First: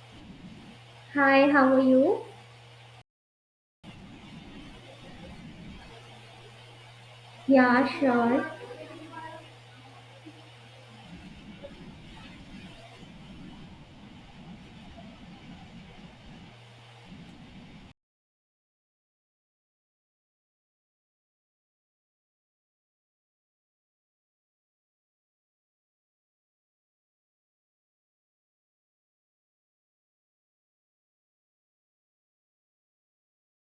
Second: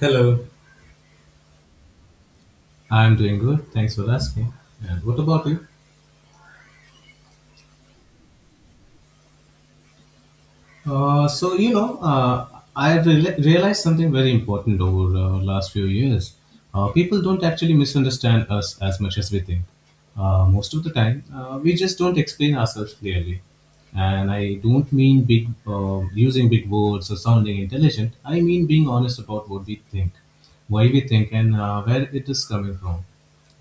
Hello. Hi, how are you? I'm doing good. Thanks for asking. And what about you? Yeah, sure. Uh, so you know, uh, I realized something very important over last few years. People don't actually misunderstand us as much as we think. Most of the time, we just don't explain ourselves clearly. And I don't mean big using big words or sounding intelligent. I mean being honest about what we think, why we think, and where it is coming from.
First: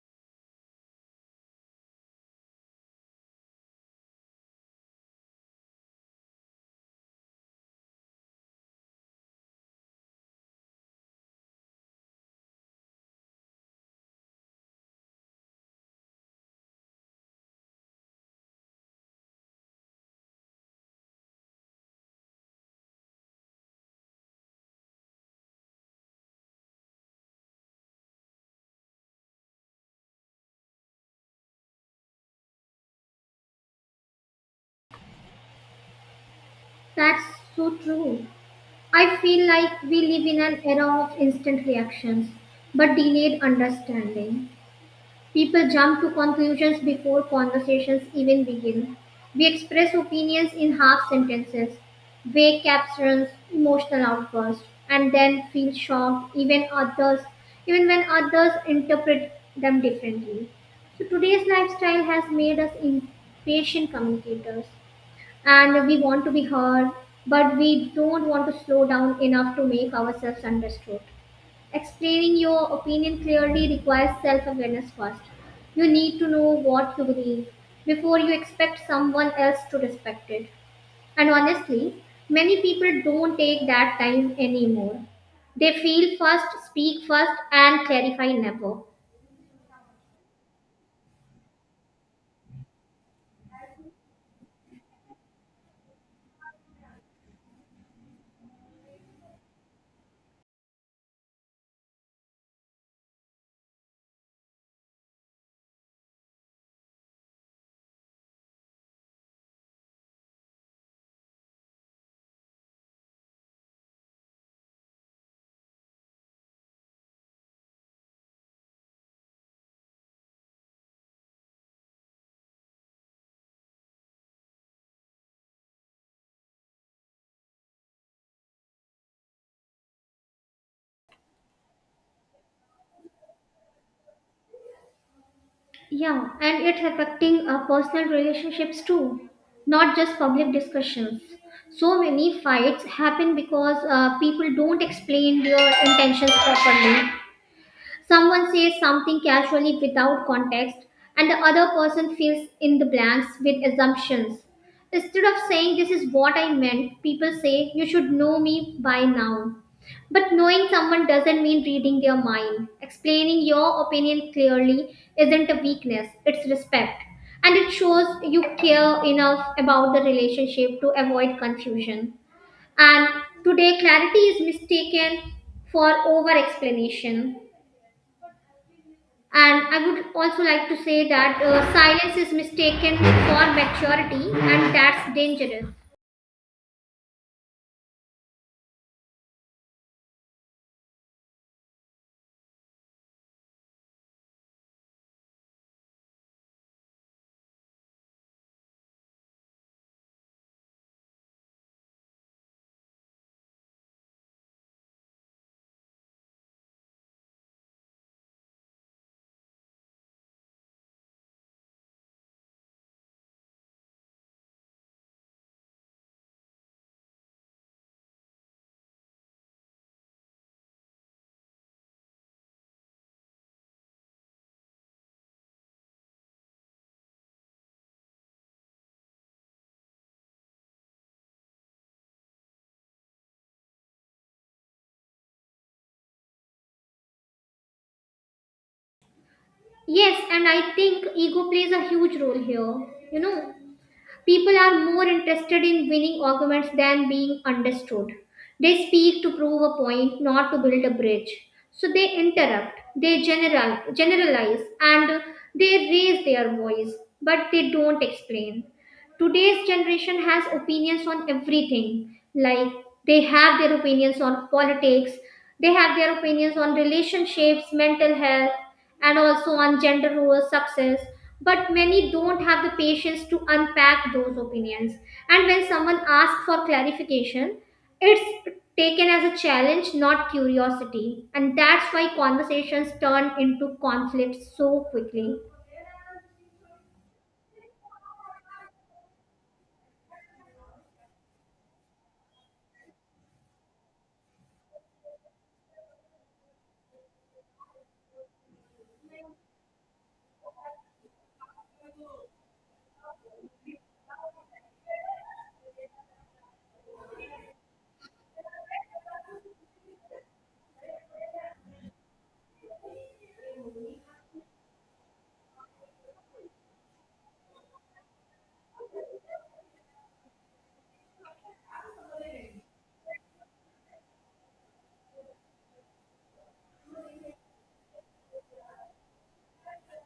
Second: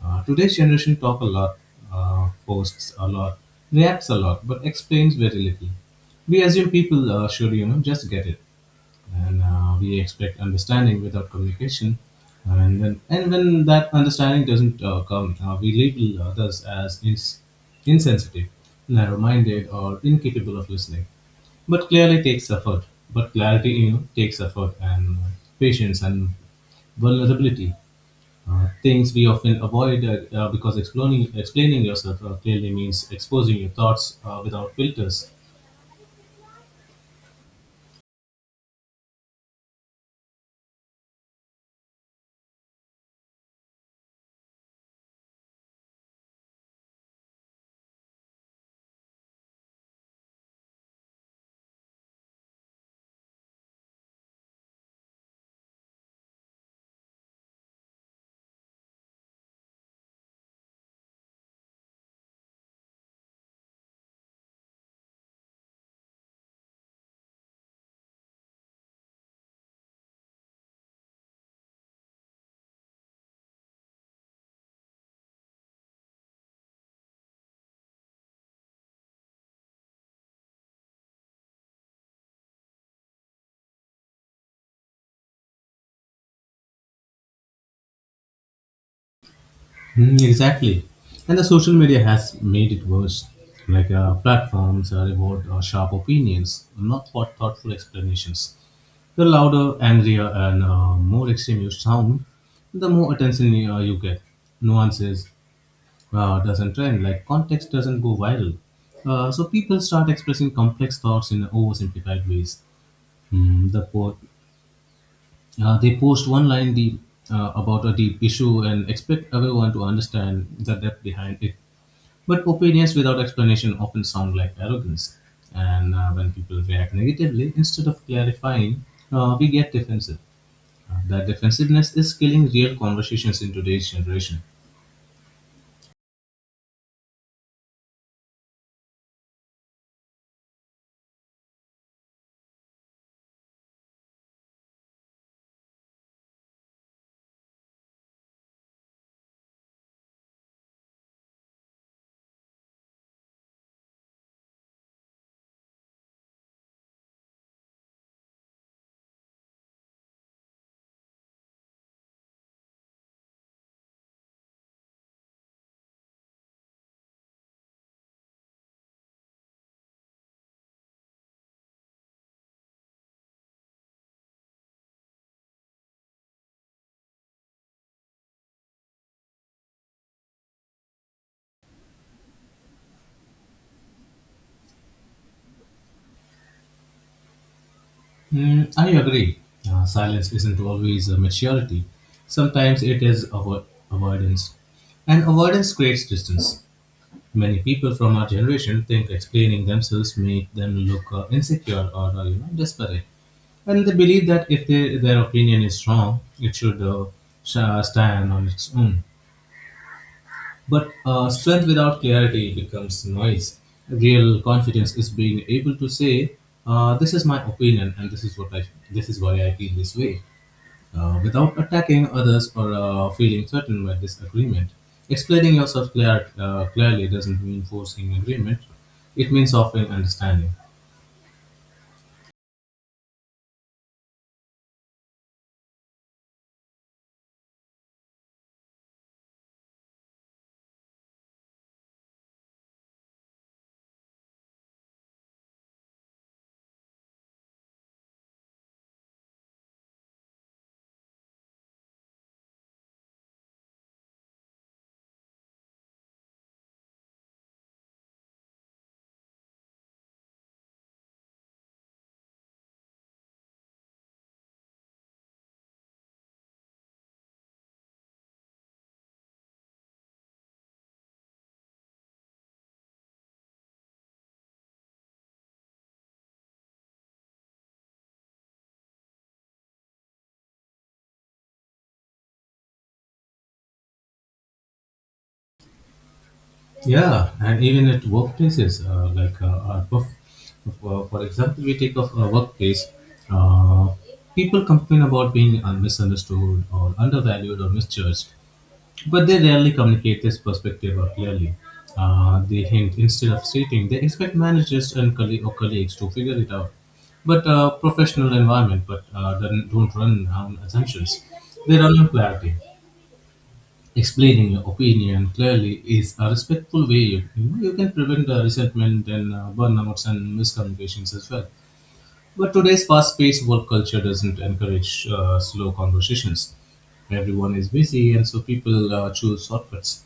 Today's generation talk a lot. Posts a lot, reacts a lot, but explains very little. We assume people should, you know, just get it, and we expect understanding without communication. And when that understanding doesn't come, we label others as insensitive, narrow-minded, or incapable of listening. But clearly takes effort. But clarity, you know, takes effort and patience and vulnerability. Things we often avoid because explaining yourself clearly means exposing your thoughts without filters. That's so true. I feel like we live in an era of instant reactions, but delayed understanding. People jump to conclusions before conversations even begin. We express opinions in half sentences, vague captions, emotional outbursts, and then feel even when others interpret them differently. So today's lifestyle has made us impatient communicators and we want to be heard, but we don't want to slow down enough to make ourselves understood. Explaining your opinion clearly requires self awareness first. You need to know what you believe before you expect someone else to respect it. And honestly, many people don't take that time anymore. They feel first, speak first, and clarify never. Mm, exactly. And the social media has made it worse. Like platforms reward sharp opinions, not for thoughtful explanations. The louder, angrier, and more extreme you sound, the more attention you get. Nuances doesn't trend, like context doesn't go viral. So people start expressing complex thoughts in oversimplified ways. Mm, the po- they post one line deep about a deep issue and expect everyone to understand the depth behind it. But opinions without explanation often sound like arrogance. And when people react negatively, instead of clarifying, we get defensive. That defensiveness is killing real conversations in today's generation. Yeah, and it's affecting our personal relationships too, not just public discussions. So many fights happen because people don't explain their intentions properly. Someone says something casually without context, and the other person fills in the blanks with assumptions. Instead of saying, This is what I meant, people say, You should know me by now. But knowing someone doesn't mean reading their mind. Explaining your opinion clearly isn't a weakness, it's respect. And it shows you care enough about the relationship to avoid confusion. And today, clarity is mistaken for over explanation. And I would also like to say that silence is mistaken for maturity, and that's dangerous. Mm, I agree. Silence isn't always a maturity. Sometimes it is avoidance. And avoidance creates distance. Many people from our generation think explaining themselves make them look insecure or you know desperate, and they believe that if they, their opinion is strong, it should stand on its own. But strength without clarity becomes noise. Real confidence is being able to say, "This is my opinion, and this is why I feel this way," without attacking others or feeling threatened by disagreement. Explaining yourself clearly doesn't mean forcing agreement, it means offering understanding. Yes, and I think ego plays a huge role here. You know, people are more interested in winning arguments than being understood. They speak to prove a point, not to build a bridge. So they interrupt, generalize, and they raise their voice, but they don't explain. Today's generation has opinions on everything. Like they have their opinions on politics, they have their opinions on relationships, mental health, and also on gender roles, success. But many don't have the patience to unpack those opinions. And when someone asks for clarification, it's taken as a challenge, not curiosity. And that's why conversations turn into conflicts so quickly. Yeah, and even at workplaces, for example, we take of a workplace, uh, people complain about being misunderstood or undervalued or misjudged. But they rarely communicate this perspective or clearly. They hint instead of stating they expect managers and colle- or colleagues to figure it out. But professional environment, but don't run on assumptions. They run on clarity. Explaining your opinion clearly is a respectful way you, you know, you can prevent resentment and burnouts and miscommunications as well. But today's fast-paced work culture doesn't encourage slow conversations. Everyone is busy, and so people choose shortcuts.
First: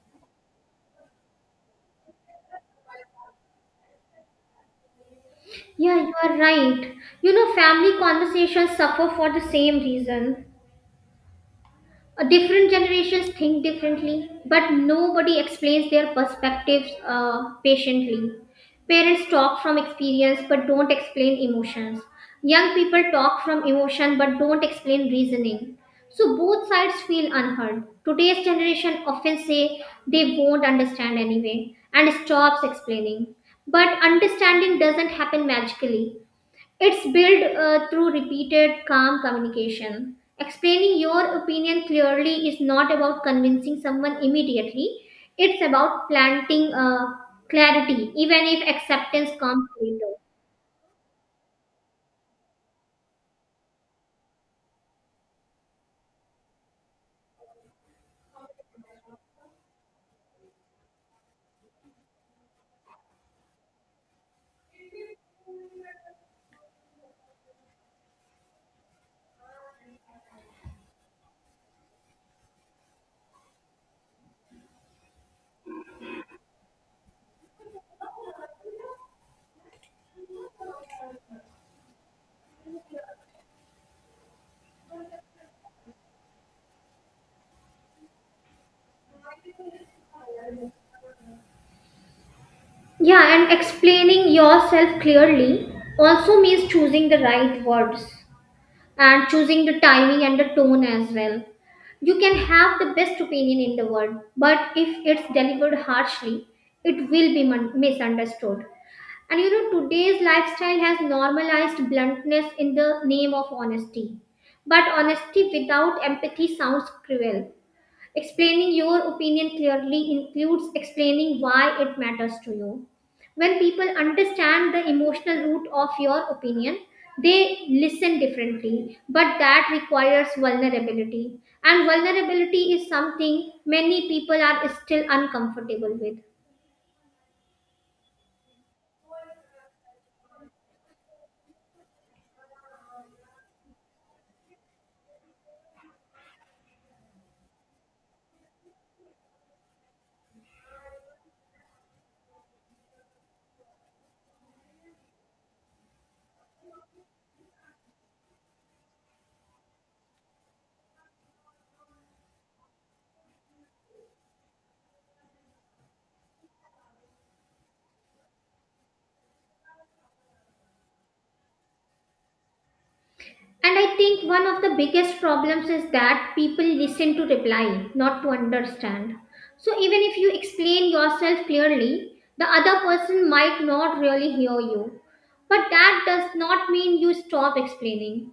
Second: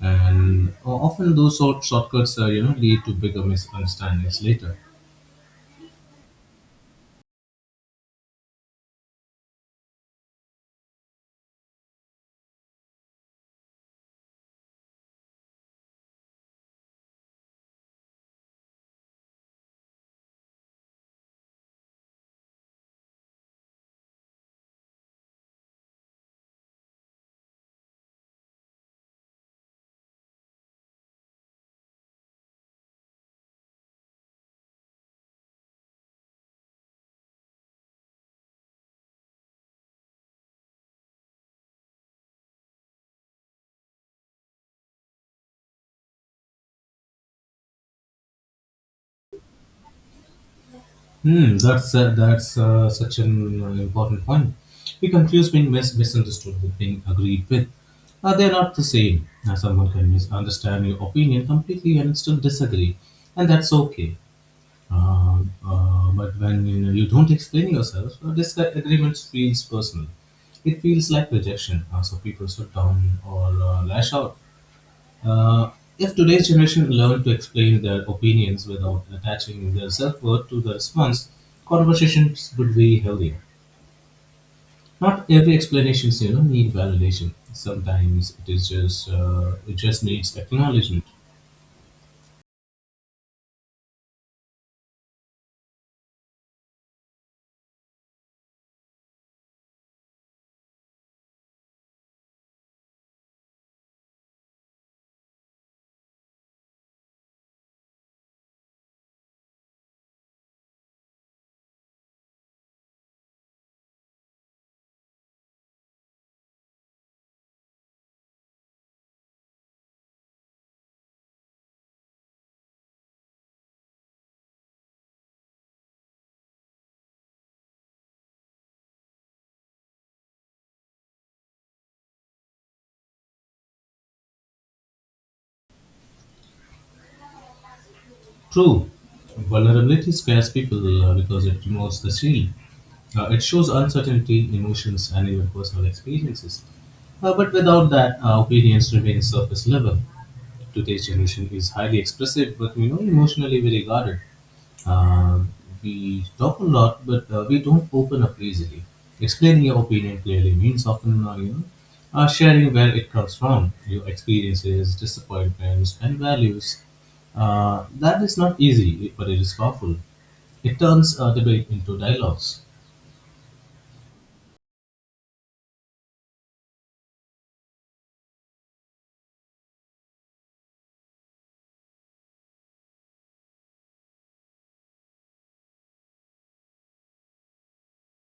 And often those shortcuts, you know, lead to bigger misunderstandings later. Yeah, you are right. You know, family conversations suffer for the same reason. Different generations think differently, but nobody explains their perspectives patiently. Parents talk from experience but don't explain emotions. Young people talk from emotion but don't explain reasoning. So both sides feel unheard. Today's generation often say they won't understand anyway and stops explaining. But understanding doesn't happen magically, it's built through repeated, calm communication. Explaining your opinion clearly is not about convincing someone immediately, it's about planting clarity, even if acceptance comes later. That's such an important point. We confuse being misunderstood with being agreed with. They're not the same. Someone can misunderstand your opinion completely and still disagree, and that's okay. Uh, but when you know you don't explain yourself, disagreements feels personal. It feels like rejection, so people shut down or lash out. Uh, if today's generation learn to explain their opinions without attaching their self worth to the response, conversations would be healthier. Not every explanations you know need validation. Sometimes it just needs acknowledgement. Yeah, and explaining yourself clearly also means choosing the right words and choosing the timing and the tone as well. You can have the best opinion in the world, but if it's delivered harshly, it will be misunderstood. And you know, today's lifestyle has normalized bluntness in the name of honesty. But honesty without empathy sounds cruel. Explaining your opinion clearly includes explaining why it matters to you. When people understand the emotional root of your opinion, they listen differently, but that requires vulnerability. And vulnerability is something many people are still uncomfortable with. True, vulnerability scares people because it removes the shield. It shows uncertainty, emotions, and even personal experiences. But without that, our opinions remain surface level. Today's generation is highly expressive, but you know, emotionally very guarded. Uh, we talk a lot, but we don't open up easily. Explaining your opinion clearly means often you know, sharing where it comes from, your experiences, disappointments, and values. That is not easy, but it is powerful. It turns debate into dialogues. And I think one of the biggest problems is that people listen to reply, not to understand. So even if you explain yourself clearly, the other person might not really hear you. But that does not mean you stop explaining.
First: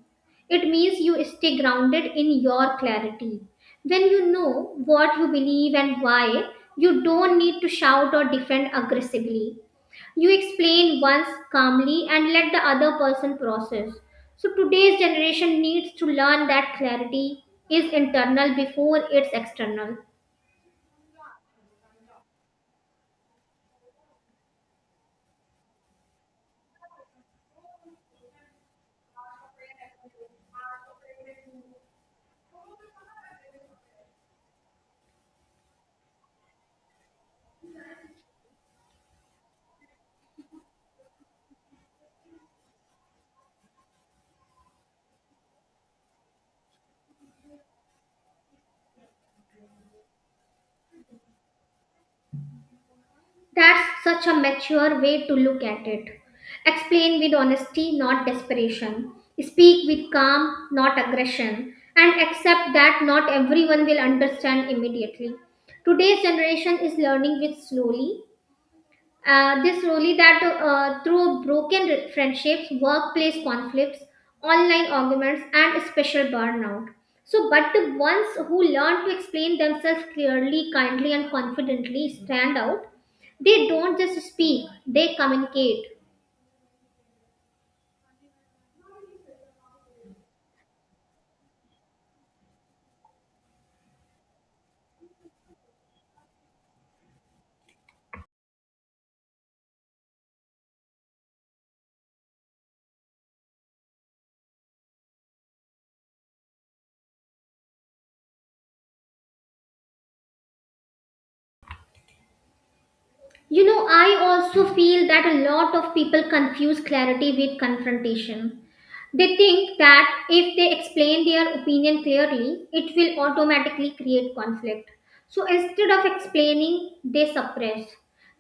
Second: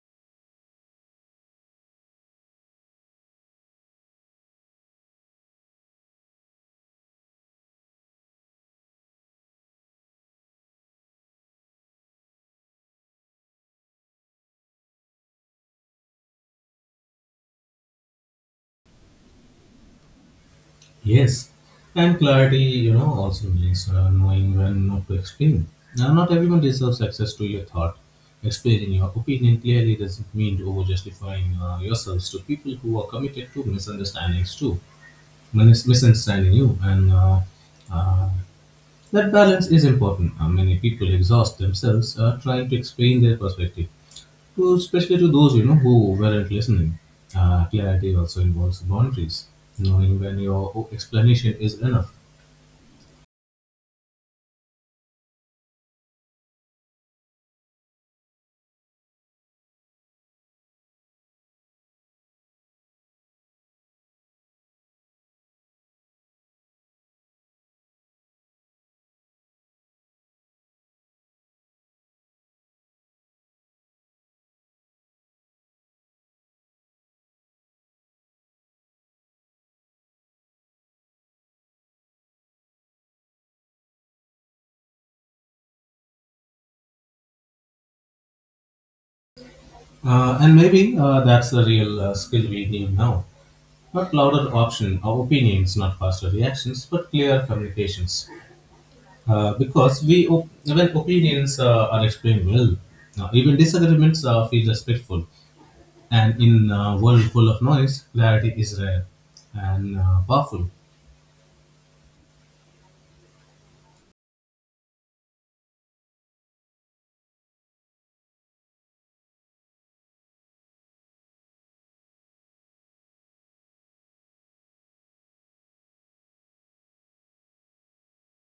It means you stay grounded in your clarity. When you know what you believe and why, you don't need to shout or defend aggressively. You explain once calmly and let the other person process. So today's generation needs to learn that clarity is internal before it's external. Yes, and clarity, you know, also means knowing when not to explain. Now, not everyone deserves access to your thought. Explaining your opinion clearly doesn't mean over justifying yourselves to people who are committed to misunderstandings too, misunderstanding you. And uh, that balance is important. Many people exhaust themselves trying to explain their perspective, to, especially to those you know who weren't listening. Clarity also involves boundaries, knowing when your explanation is enough. That's such a mature way to look at it. Explain with honesty, not desperation. Speak with calm, not aggression. And accept that not everyone will understand immediately. Today's generation is learning with slowly. This really that through broken friendships, workplace conflicts, online arguments, and special burnout. So, but the ones who learn to explain themselves clearly, kindly, and confidently stand out. They don't just speak; they communicate. And maybe That's the real skill we need now. Not louder option or opinions, not faster reactions, but clear communications. When opinions are explained well, even disagreements feel respectful. And in a world full of noise, clarity is rare and powerful. You know, I also feel that a lot of people confuse clarity with confrontation. They think that if they explain their opinion clearly, it will automatically create conflict. So instead of explaining, they suppress.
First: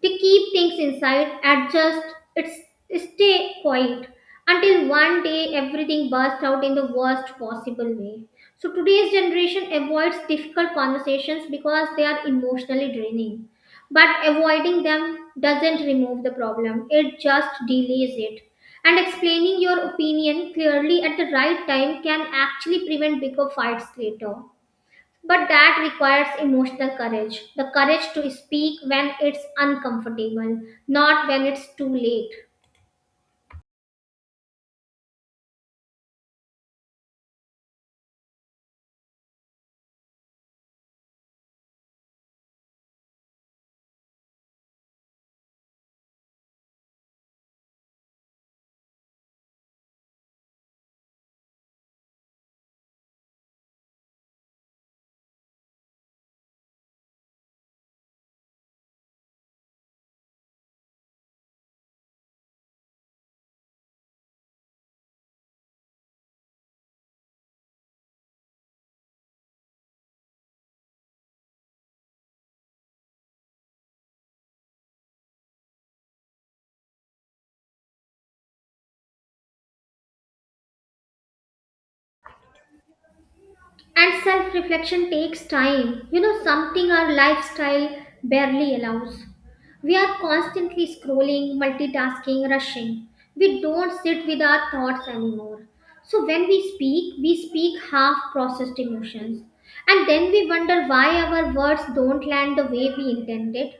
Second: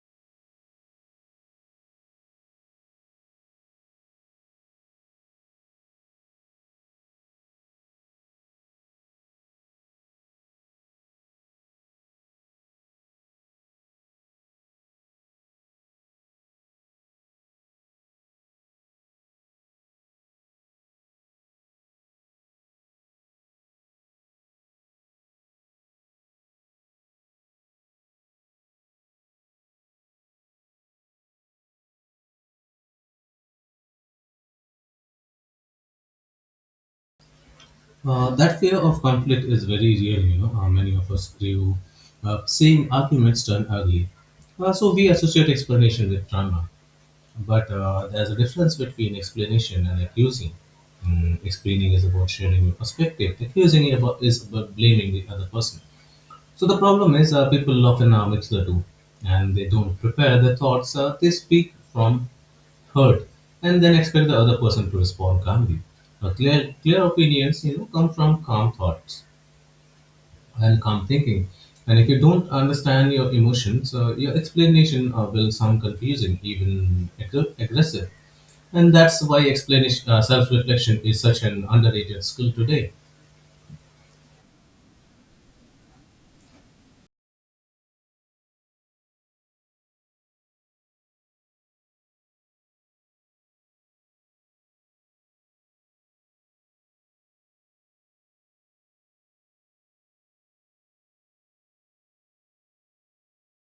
They keep things inside, adjust, it's, stay quiet until one day everything bursts out in the worst possible way. So today's generation avoids difficult conversations because they are emotionally draining, but avoiding them doesn't remove the problem, it just delays it. And explaining your opinion clearly at the right time can actually prevent bigger fights later. But that requires emotional courage, the courage to speak when it's uncomfortable, not when it's too late. That fear of conflict is very real, you know. Many of us grew up seeing arguments turn ugly. So we associate explanation with drama, but there's a difference between explanation and accusing. Mm, explaining is about sharing your perspective. Accusing is about blaming the other person. So the problem is people often mix the two, and they don't prepare their thoughts. They speak from hurt, and then expect the other person to respond calmly. Clear opinions, you know, come from calm thoughts and calm thinking. And if you don't understand your emotions, your explanation will sound confusing, even aggressive. And that's why self-reflection is such an underrated skill today. And self reflection takes time, you know, something our lifestyle barely allows. We are constantly scrolling, multitasking, rushing. We don't sit with our thoughts anymore. So when we speak half processed emotions. And then we wonder why our words don't land the way we intended.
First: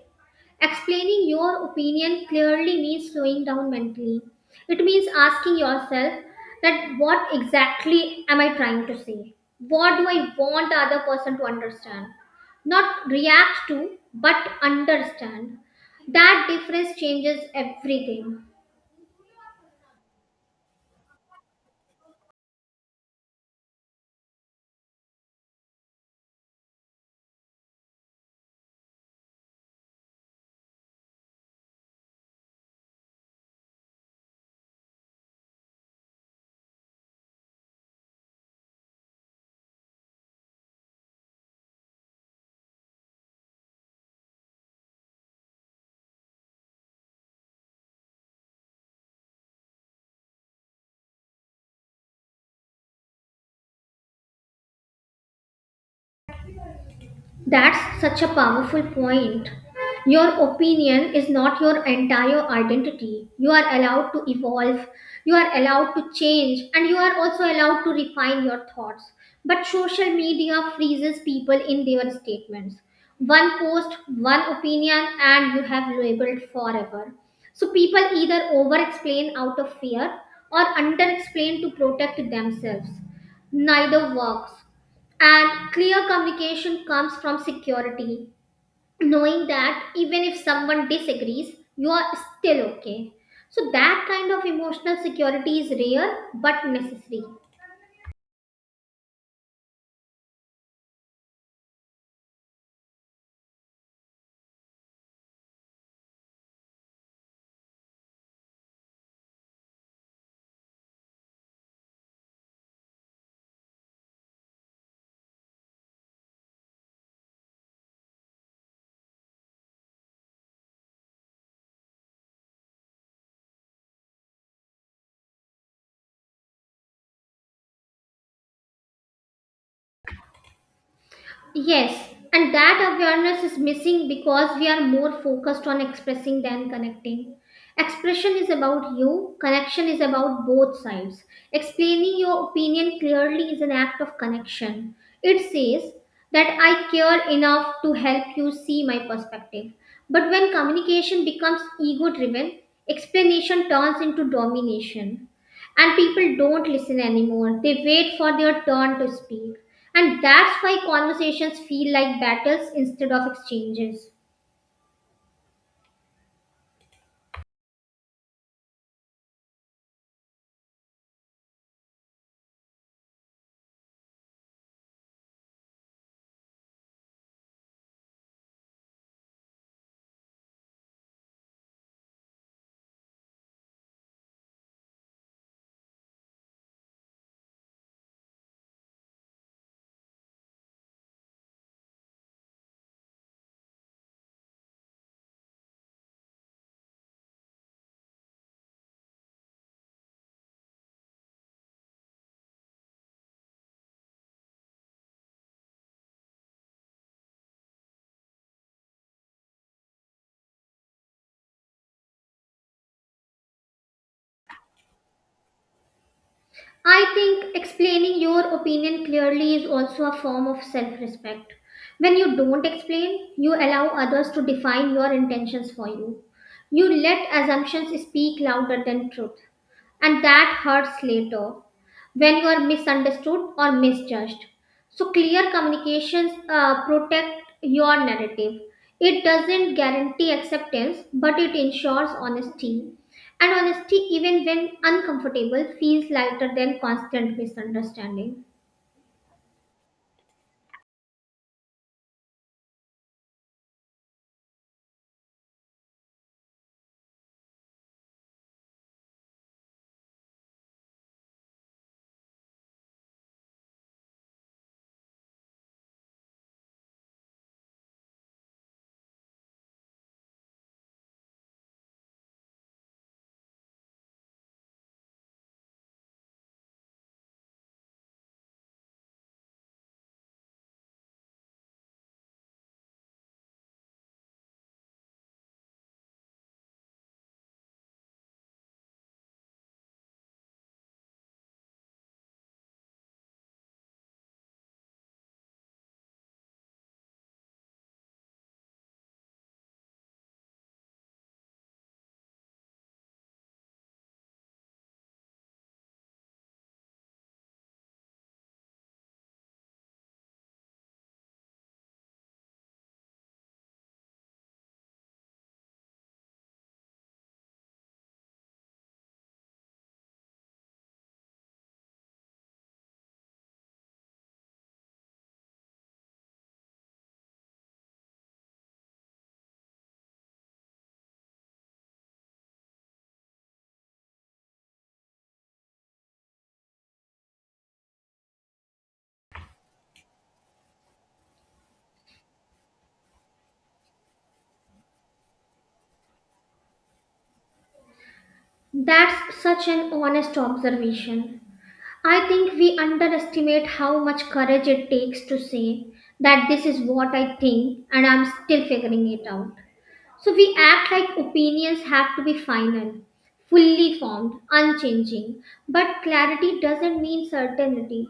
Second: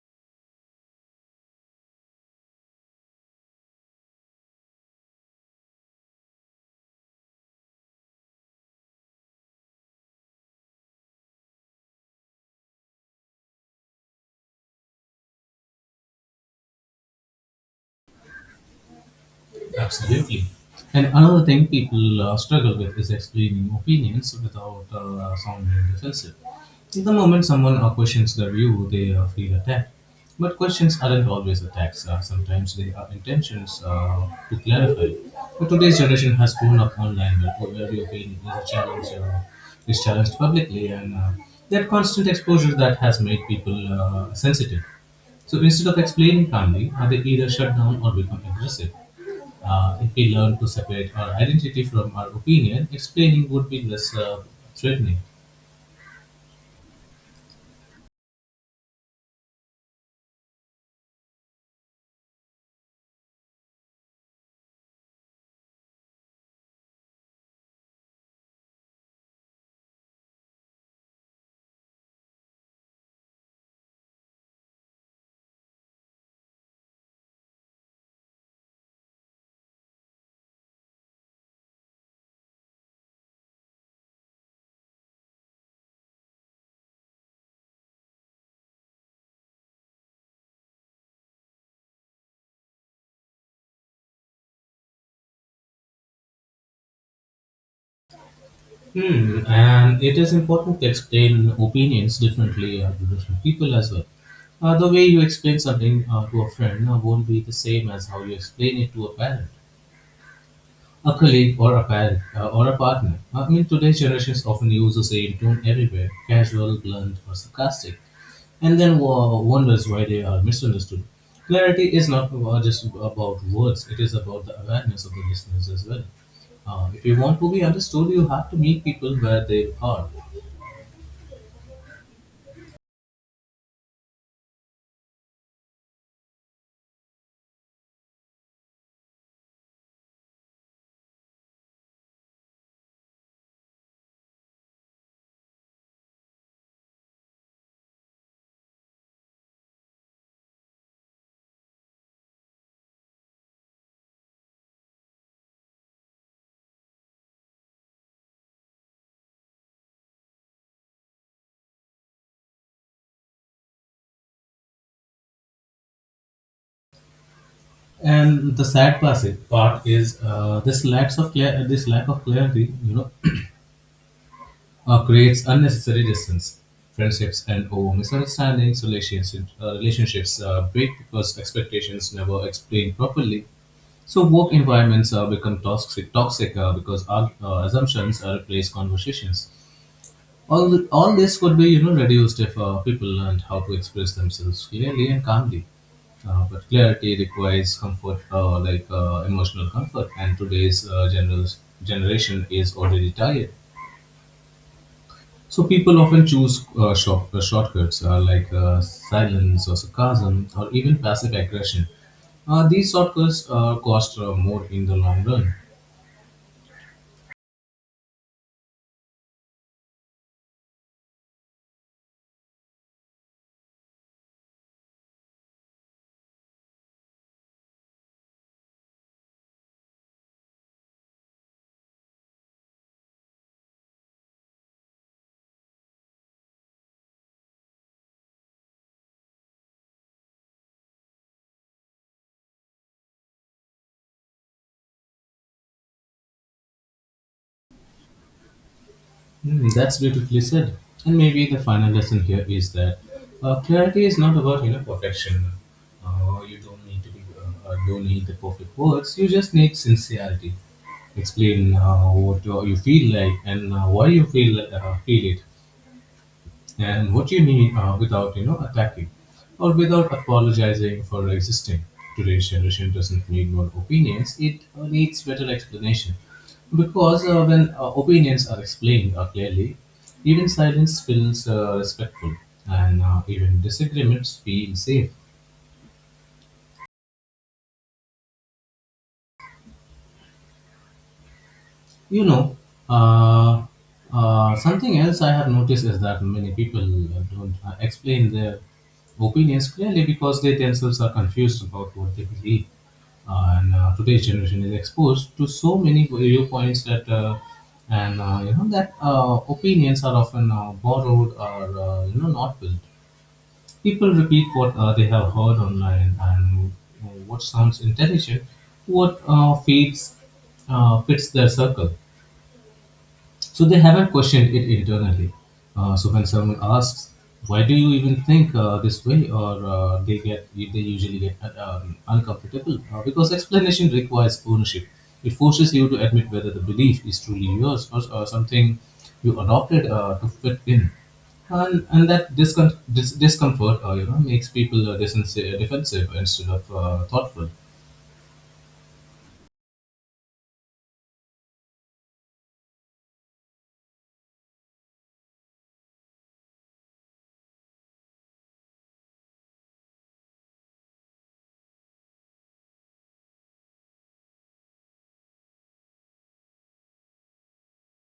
Explaining your opinion clearly means slowing down mentally. It means asking yourself that what exactly am I trying to say? What do I want the other person to understand? Not react to, but understand. That difference changes everything. Absolutely. And another thing people struggle with is explaining opinions without sounding defensive. The moment someone questions their view, they feel attacked. But questions aren't always attacks. Sometimes they are intentions to clarify. But today's generation has grown up online, where every opinion is is challenged publicly, and that constant exposure that has made people sensitive. So instead of explaining calmly, they either shut down or become aggressive. If we learn to separate our identity from our opinion, explaining would be less threatening. That's such a powerful point. Your opinion is not your entire identity. You are allowed to evolve, you are allowed to change, and you are also allowed to refine your thoughts. But social media freezes people in their statements. One post, one opinion, and you have labeled forever. So people either over explain out of fear or under explain to protect themselves. Neither works. And clear communication comes from security, knowing that even if someone disagrees, you are still okay. So, that kind of emotional security is rare but necessary. Hmm, and it is important to explain opinions differently to different people as well. The way you explain something to a friend won't be the same as how you explain it to a parent, a colleague, or a parent or a partner. I mean, today's generations often use the same tone everywhere: casual, blunt, or sarcastic. And then wonders why they are misunderstood. Clarity is not about- just about words, it is about the awareness of the listeners as well. If you want to be understood, you have to meet people where they are. Yes, and that awareness is missing because we are more focused on expressing than connecting. Expression is about you, connection is about both sides. Explaining your opinion clearly is an act of connection. It says that I care enough to help you see my perspective. But when communication becomes ego driven, explanation turns into domination and people don't listen anymore. They wait for their turn to speak. And that's why conversations feel like battles instead of exchanges. And the sad classic part is this lack of clarity, you know, creates unnecessary distance, friendships, and over misunderstandings. Relationships, relationships break because expectations never explained properly. So work environments become toxic because our, assumptions replace conversations. All th- all this could be you know reduced if people learned how to express themselves clearly and calmly. But clarity requires comfort, emotional comfort, and today's general generation is already tired. So people often choose shortcuts silence or sarcasm or even passive aggression. These shortcuts cost more in the long run. I think explaining your opinion clearly is also a form of self respect. When you don't explain, you allow others to define your intentions for you. You let assumptions speak louder than truth, and that hurts later when you are misunderstood or misjudged. So, clear communications protect your narrative. It doesn't guarantee acceptance, but it ensures honesty. And honesty, even when uncomfortable, feels lighter than constant misunderstanding. Hmm, that's beautifully said. And maybe the final lesson here is that clarity is not about you know perfection. You don't need the perfect words. You just need sincerity. Explain what you feel like and why you feel it and what you need without you know attacking or without apologizing for existing. Today's generation doesn't need more opinions, it needs better explanation, because when opinions are explained clearly, even silence feels respectful, and even disagreements feel safe. You know, uh, something else I have noticed is that many people don't explain their opinions clearly because they themselves are confused about what they believe. And Today's generation is exposed to so many viewpoints that, and you know that opinions are often borrowed or you know not built. People repeat what they have heard online and what sounds intelligent, what feeds fits their circle, so they haven't questioned it internally. So when someone asks, "Why do you even think this way?" or they usually get uncomfortable because explanation requires ownership. It forces you to admit whether the belief is truly yours or something you adopted to fit in. And that discomfort, makes people defensive instead of thoughtful. That's such an honest observation. I think we underestimate how much courage it takes to say that this is what I think and I'm still figuring it out. So we act like opinions have to be final, fully formed, unchanging. But clarity doesn't mean certainty,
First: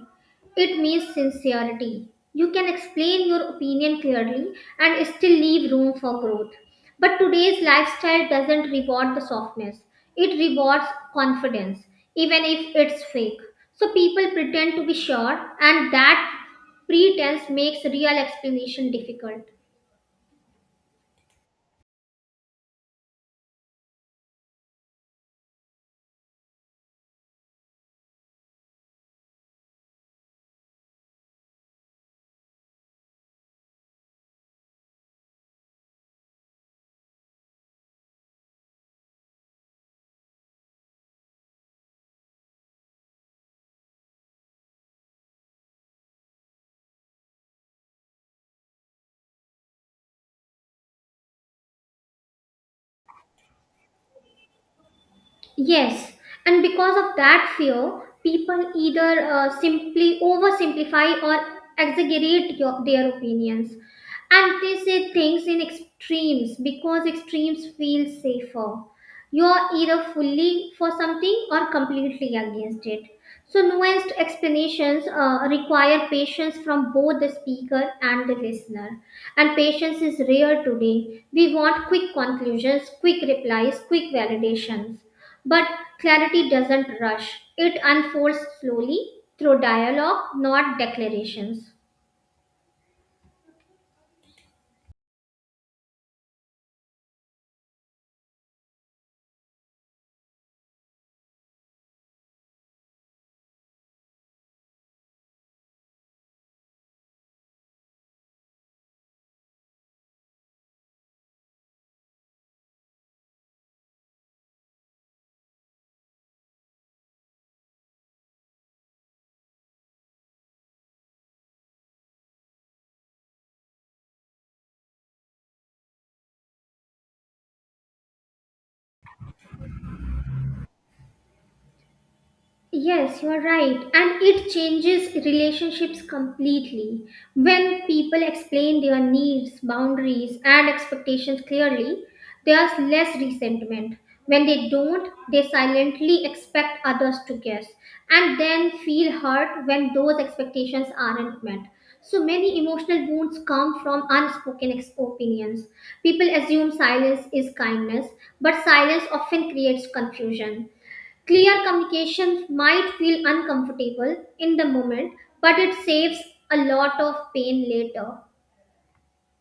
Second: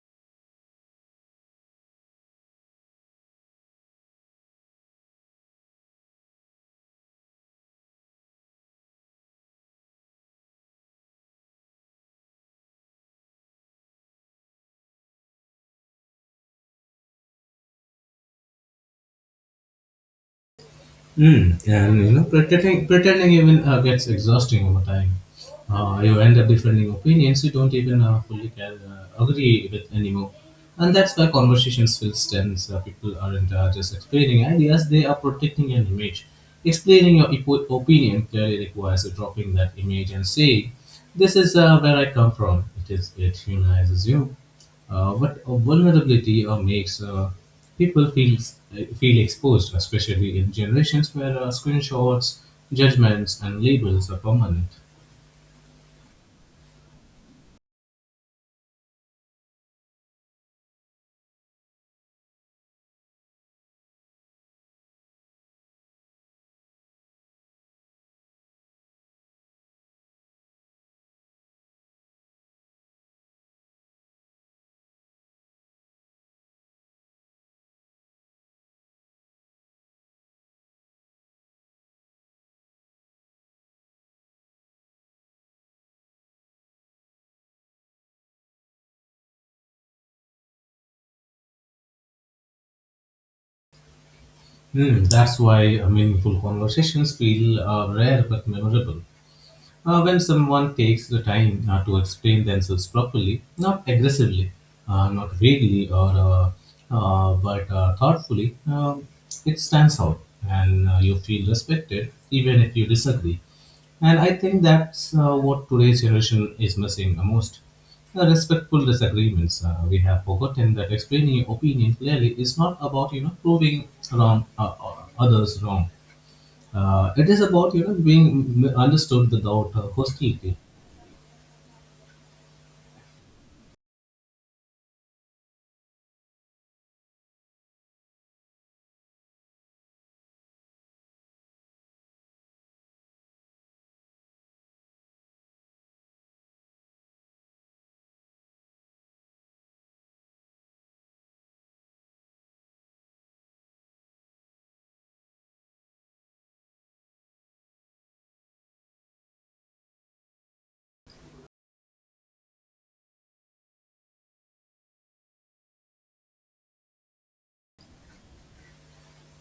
it means sincerity. You can explain your opinion clearly and still leave room for growth. But today's lifestyle doesn't reward the softness, it rewards confidence, even if it's fake. So people pretend to be sure, and that pretense makes real explanation difficult. Mm, and you know, pretending even gets exhausting over time. You end up defending opinions you don't even agree with anymore, and that's why conversations feel tense. People aren't just explaining ideas; they are protecting an image. Explaining your opinion clearly requires dropping that image and saying, "This is where I come from." It humanizes you. But Vulnerability makes people feel exposed, especially in generations where screenshots, judgments, and labels are permanent. Yes, and because of that fear, people either simply oversimplify or exaggerate their opinions, and they say things in extremes because extremes feel safer, you are either fully for something or completely against it. So, nuanced explanations require patience from both the speaker and the listener. And patience is rare today. We want quick conclusions, quick replies, quick validations. But clarity doesn't rush, it unfolds slowly through dialogue, not declarations. Hmm, that's why meaningful conversations feel rare but memorable. When someone takes the time to explain themselves properly, not aggressively, not vaguely, or but thoughtfully, it stands out, and you feel respected even if you disagree. And I think that's what today's generation is missing the most. The respectful disagreements. We have forgotten that explaining your opinion clearly is not about you know proving wrong others wrong. It is about you know being understood without hostility. Yes, you are right. And it changes relationships completely. When people explain their needs, boundaries, and expectations clearly, there's less resentment. When they don't, they silently expect others to guess and then feel hurt when those expectations aren't met. So many emotional wounds come from unspoken opinions. People assume silence is kindness, but silence often creates confusion. Clear communication might feel uncomfortable in the moment, but it saves a lot of pain later.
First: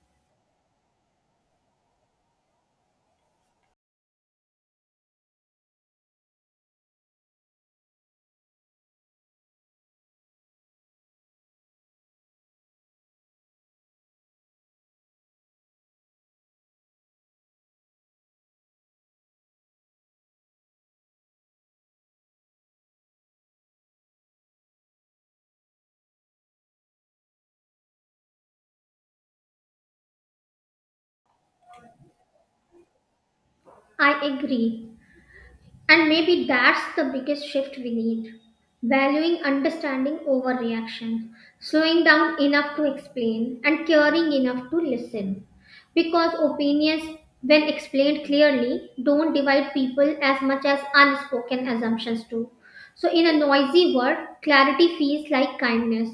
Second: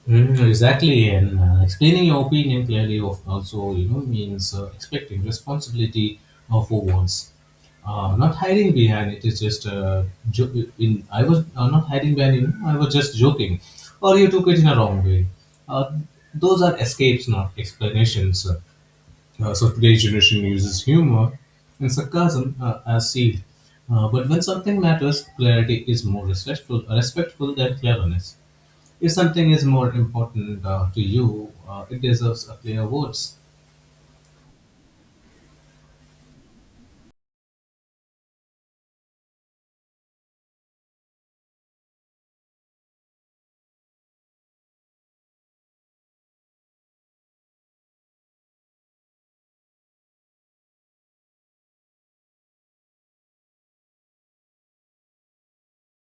Mm, exactly, and explaining your opinion clearly also you know means expecting responsibility for once, not hiding behind it's just jo- in I was not hiding behind you. I was just joking, or you took it in a wrong way. Uh, those are escapes, not explanations. So today's generation uses humor and sarcasm as seed. But when something matters, clarity is more respectful than cleverness. If something is more important to you, it deserves a clear words. I agree. And maybe that's the biggest shift we need. Valuing understanding over reaction, slowing down enough to explain, and caring enough to listen. Because opinions, when explained clearly, don't divide people as much as unspoken assumptions do. So, in a noisy world, clarity feels like kindness.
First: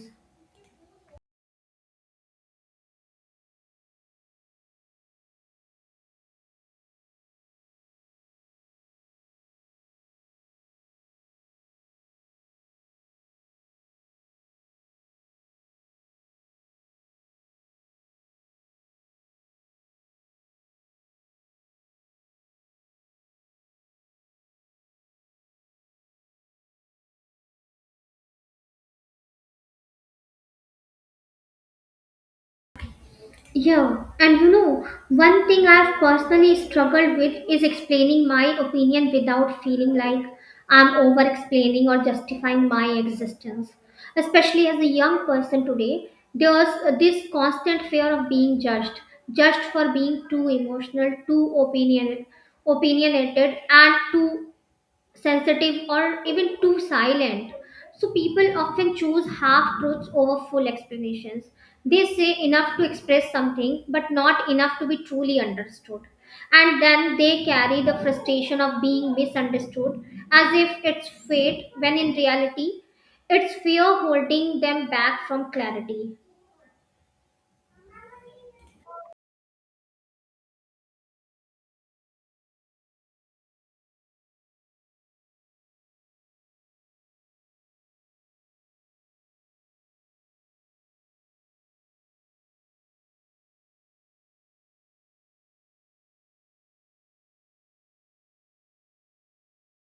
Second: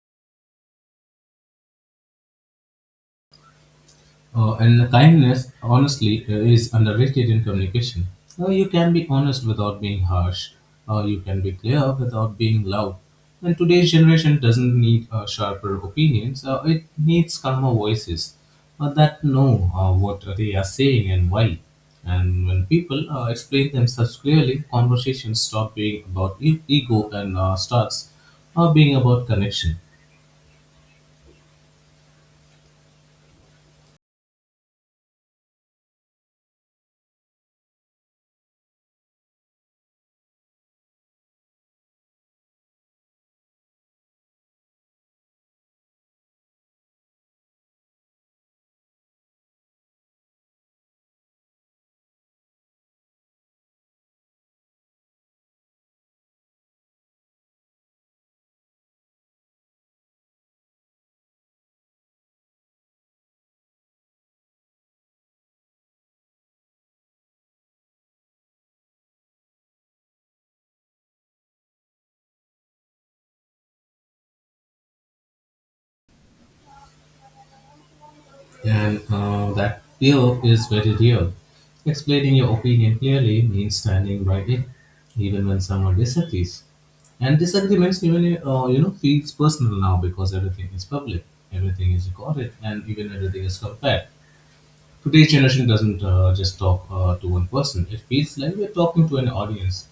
And kindness, honestly, is underrated in communication. You can be honest without being harsh. You can be clear without being loud. And today's generation doesn't need sharper opinions. It needs calmer voices that know what they are saying and why. And when people explain themselves clearly, conversations stop being about ego and starts being about connection. Yeah, and you know, one thing I've personally struggled with is explaining my opinion without feeling like I'm over explaining or justifying my existence. Especially as a young person today, there's this constant fear of being judged for being too emotional, opinionated and too sensitive or even too silent. So people often choose half truths over full explanations. They say enough to express something, but not enough to be truly understood. And then they carry the frustration of being misunderstood as if it's fate, when in reality, it's fear holding them back from clarity. And that fear is very real. Explaining your opinion clearly means standing by it, even when someone disagrees. And disagreements even feels personal now because everything is public, everything is recorded, and even everything is compared. Today's generation doesn't just talk to one person; it feels like we're talking to an audience,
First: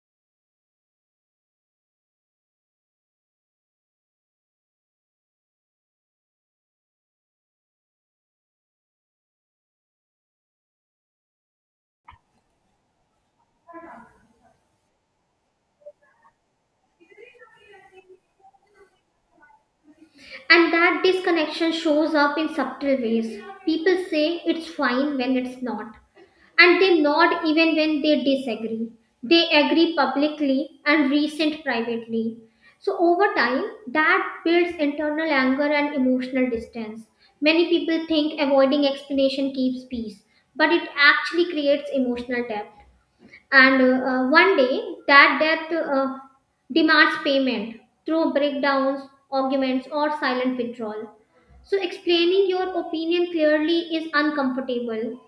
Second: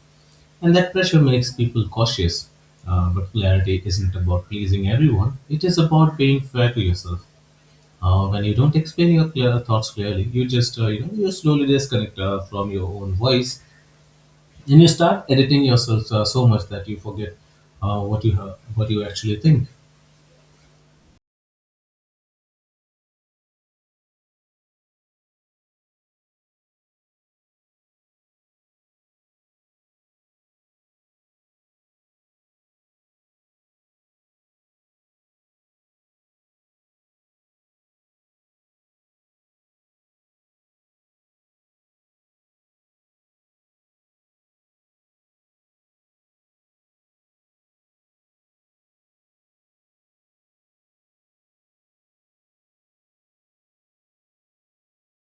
and that pressure makes people cautious. But clarity isn't about pleasing everyone; it is about being fair to yourself when you don't explain your clear thoughts clearly you just you slowly disconnect from your own voice, and you start editing yourself so much that you forget what you actually think. And that disconnection shows up in subtle ways. People say it's fine when it's not, and they nod even when they disagree. They agree publicly and resent privately. So, over time, that builds internal anger and emotional distance. Many people think avoiding explanation keeps peace, but it actually creates emotional depth. And one day, that debt demands payment through breakdowns, arguments, or silent withdrawal. So, explaining your opinion clearly is uncomfortable.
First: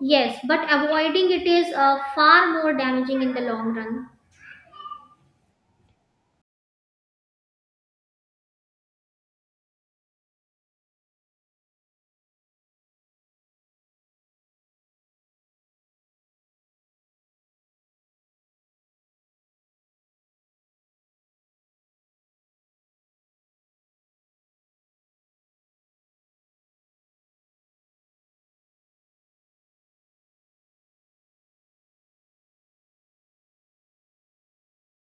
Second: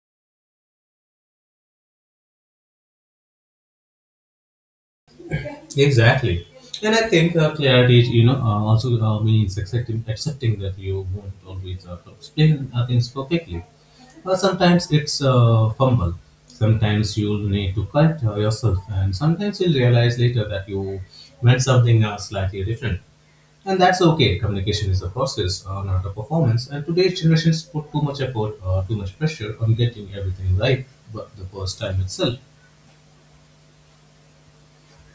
Yes, but avoiding it is far more damaging in the long run. Exactly. And I think clarity is, you know, also means accepting that you won't always explain things perfectly. Sometimes it's fumble. Sometimes you'll need to correct yourself, and sometimes you'll realize later that you meant something slightly different. And that's okay. Communication is a process, not a performance. And today's generations put too much pressure on getting everything right, but the first time itself.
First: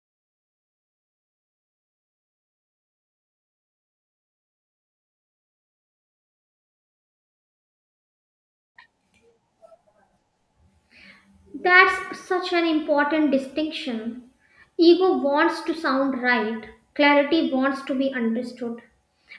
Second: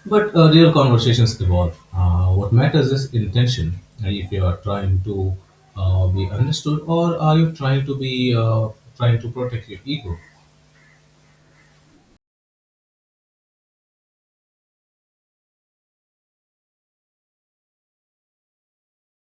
But real conversations evolve. What matters is intention. And if you are trying to be understood, or are you trying to be trying to protect your ego? That's such an important distinction. Ego wants to sound right, clarity wants to be understood.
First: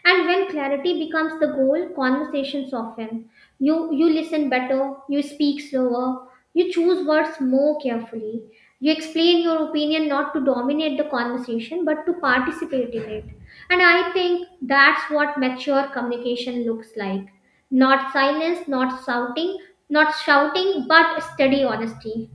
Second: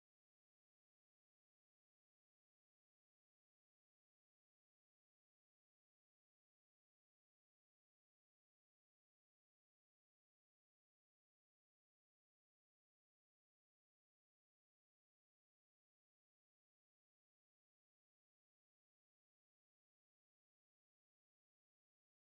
And when clarity becomes the goal, conversation soften. You listen better, you speak slower, you choose words more carefully. You explain your opinion not to dominate the conversation but to participate in it. And I think that's what mature communication looks like. Not silence, not shouting, but steady honesty.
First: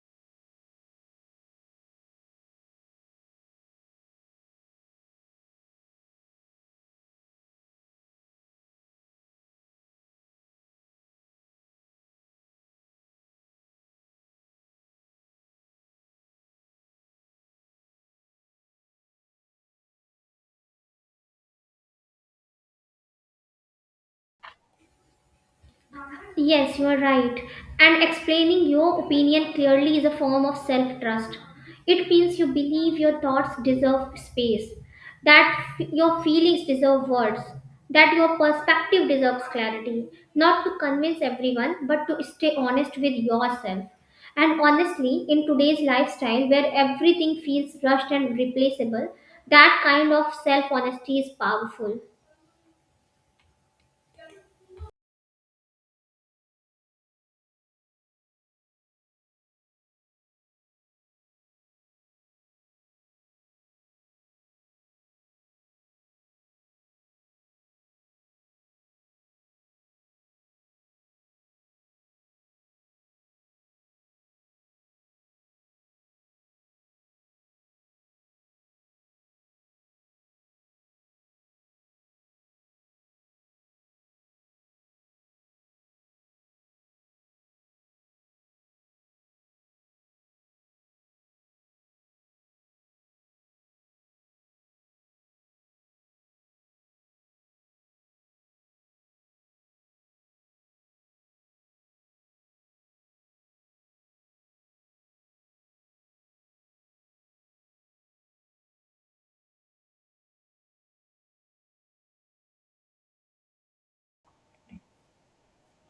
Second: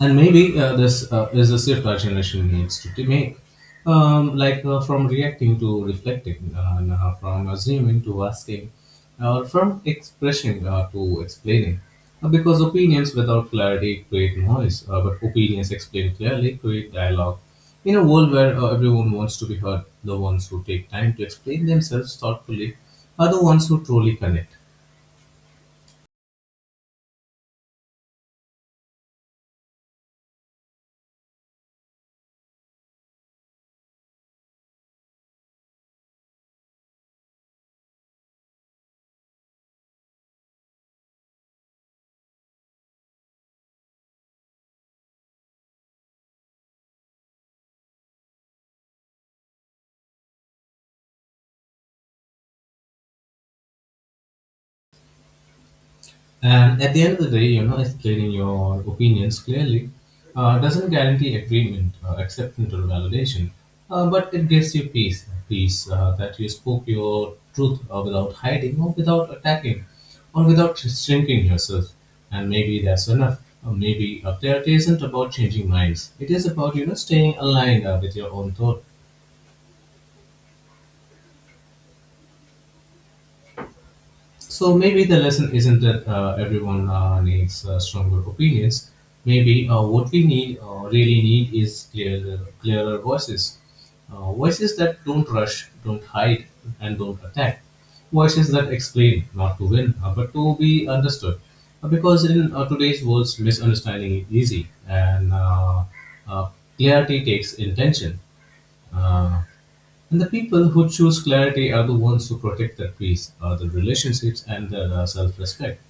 And maybe this is a shift our generation needs to make, from reacting to reflecting, and from assuming to asking, or from expressing to explaining. Because opinions without clarity create noise, but opinions explained clearly create dialogue. In a world where everyone wants to be heard, the ones who take time to explain themselves thoughtfully are the ones who truly connect. Yes, you are right. And explaining your opinion clearly is a form of self trust. It means you believe your thoughts deserve space, that your feelings deserve words, that your perspective deserves clarity. Not to convince everyone, but to stay honest with yourself. And honestly, in today's lifestyle where everything feels rushed and replaceable, that kind of self honesty is powerful. And at the end of the day, you know, explaining your opinions clearly doesn't guarantee agreement, acceptance, or validation, but it gives you peace that you spoke your truth without hiding or without attacking or without shrinking yourself. And maybe that's enough. Or maybe clarity isn't about changing minds. It is about, you know, staying aligned with your own thought. So maybe the lesson isn't that everyone needs stronger opinions. Maybe what we really need, is clearer voices. Voices that don't rush, don't hide, and don't attack. Voices that explain, not to win, but to be understood. Because in today's world, misunderstanding is easy, and uh, clarity takes intention. Uh, and the people who choose clarity are the ones who protect their peace, their relationships, and their self respect.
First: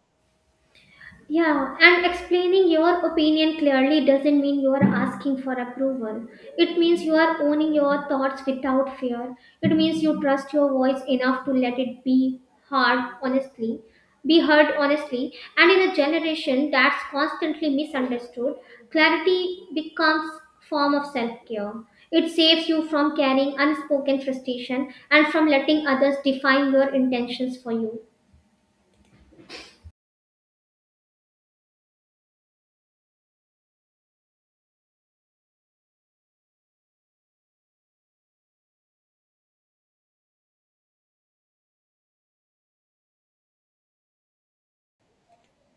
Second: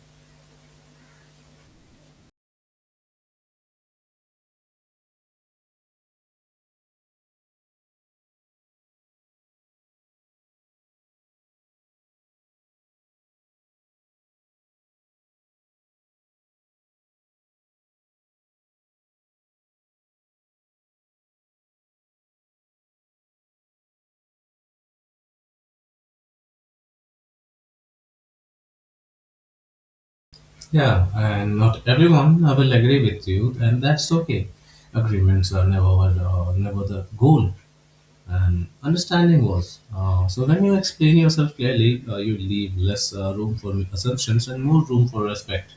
Yeah, and explaining your opinion clearly doesn't mean you are asking for approval. It means you are owning your thoughts without fear. It means you trust your voice enough to let it be heard honestly, be heard honestly. And in a generation that's constantly misunderstood, clarity becomes form of self-care. It saves you from carrying unspoken frustration and from letting others define your intentions for you. Yeah, and not everyone will agree with you, and that's okay. Agreements are never the goal, and understanding was. So, when you explain yourself clearly, you leave less room for assumptions and more room for respect.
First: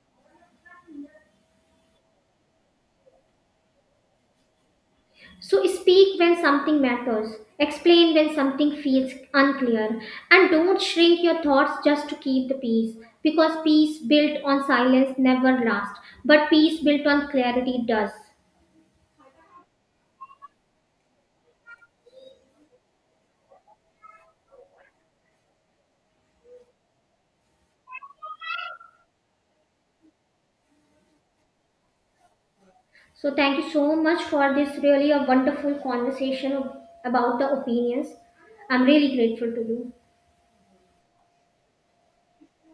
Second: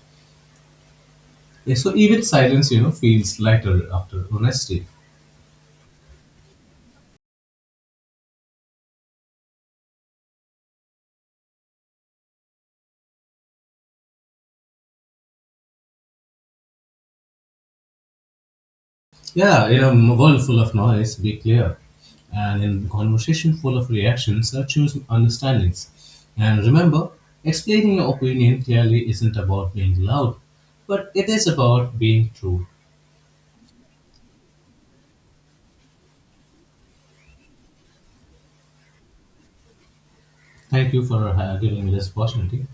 Yeah, so, even silence, you know, feels lighter after honesty. So speak when something matters, explain when something feels unclear, and don't shrink your thoughts just to keep the peace. Because peace built on silence never lasts, but peace built on clarity does. Yeah, in a world full of noise, be clear. And in a conversation full of reactions, choose understandings. And remember, explaining your opinion clearly isn't about being loud, but it is about being true. So thank you so much for this really a wonderful conversation about the opinions. I'm really grateful to you. Thank you for giving me this opportunity.